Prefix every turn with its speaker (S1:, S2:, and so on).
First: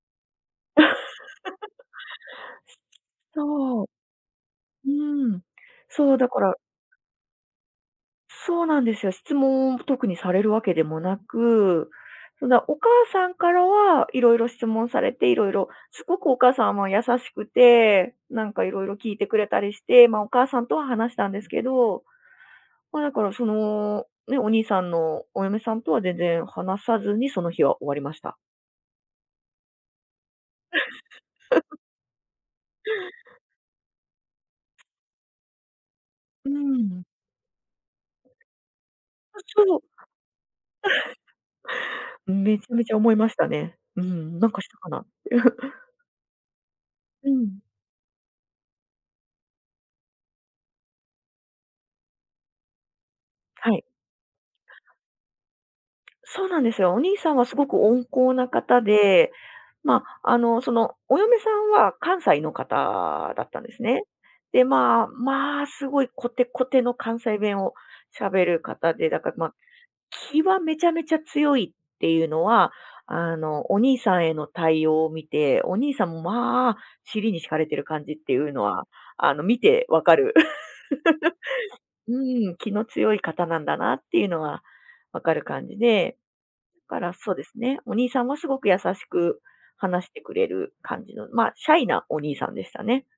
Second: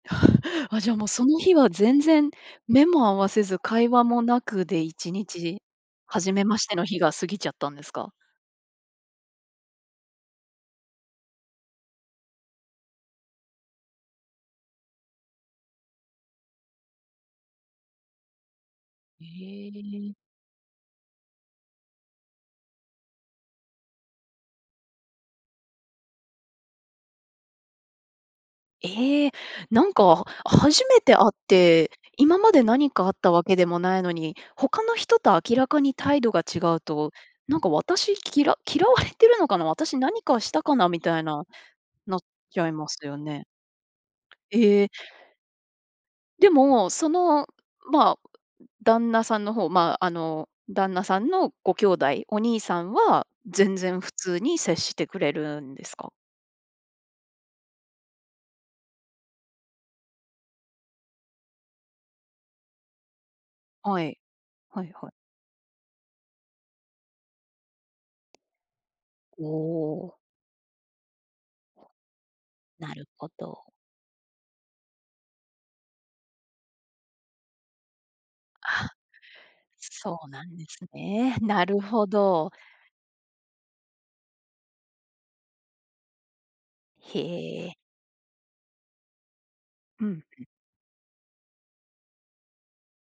S1: あ、じゃあ、もう、その日は 全然目も合わせず、
S2: そ
S1: 会
S2: う。
S1: 話もなくで、
S2: う
S1: いちに
S2: ん、
S1: ち、
S2: そう、だ
S1: 初
S2: か
S1: めま
S2: ら
S1: しての日が過ぎちゃったんですか？
S2: そうなんですよ、質問、特にされる訳でもなく、うな、お母さんからは色々質問されて、色々凄くお母さんは優しくて、何か色々聞いてくれた
S1: え
S2: りして、
S1: え。
S2: まあ、お母さんとは話したんですけど。まあ、だから、その、ね、お兄さんのお嫁さんとは、全然話さずに、その日は終わりました。
S1: ええ、何か、初めて会っ て、今迄、何かあった訳でもないのに、他の人と明らかに態度が
S2: う
S1: 違う
S2: ん。
S1: と、「何か、私、きら嫌われてる
S2: あ、
S1: のかな？
S2: そう。
S1: 私、何かしたかな？」み たいな、なっ
S2: め
S1: ち
S2: ち
S1: ゃい
S2: ゃめ
S1: ま
S2: ちゃ
S1: す
S2: 思い
S1: よ
S2: まし
S1: ね。
S2: たね、うん、「何かした
S1: え
S2: か
S1: え。
S2: な？」
S1: でも、そ
S2: う
S1: の、
S2: ん。
S1: まあ、旦那さんの方、まあ、あの、旦那さんのご兄弟、お兄さんは、
S2: は
S1: 全
S2: い。
S1: 然普通に、接してくれるんですか？
S2: そうなんですよ、お兄さんは、凄く温厚な方で、まあ、あの、その、お嫁さんは、関西の方だったんです
S1: は
S2: ね。
S1: い、
S2: で、
S1: はい
S2: まあ、
S1: はい。
S2: まあ、凄いこてこての、関西弁を喋る方で、だから、ま
S1: お
S2: あ、
S1: お。
S2: 気はめちゃめちゃ強いって言うのは、
S1: なるほ
S2: あ
S1: ど。
S2: の、お兄さんへの対応を見て、お兄さんも、まあ、尻に敷かれてる感じって言うのは、
S1: あ、
S2: あの、見て分か
S1: そう
S2: る。
S1: なんですね、なる ほ
S2: うー
S1: ど。
S2: ん、気の強い方なんだなって言うのは、分かる感じで、だから、
S1: へ
S2: そうです
S1: え。
S2: ね、お兄さんは凄く優しく
S1: う
S2: 話
S1: ん
S2: し
S1: う
S2: てく
S1: ん。
S2: れる感じの、まあ、シャイなお兄さんでしたね。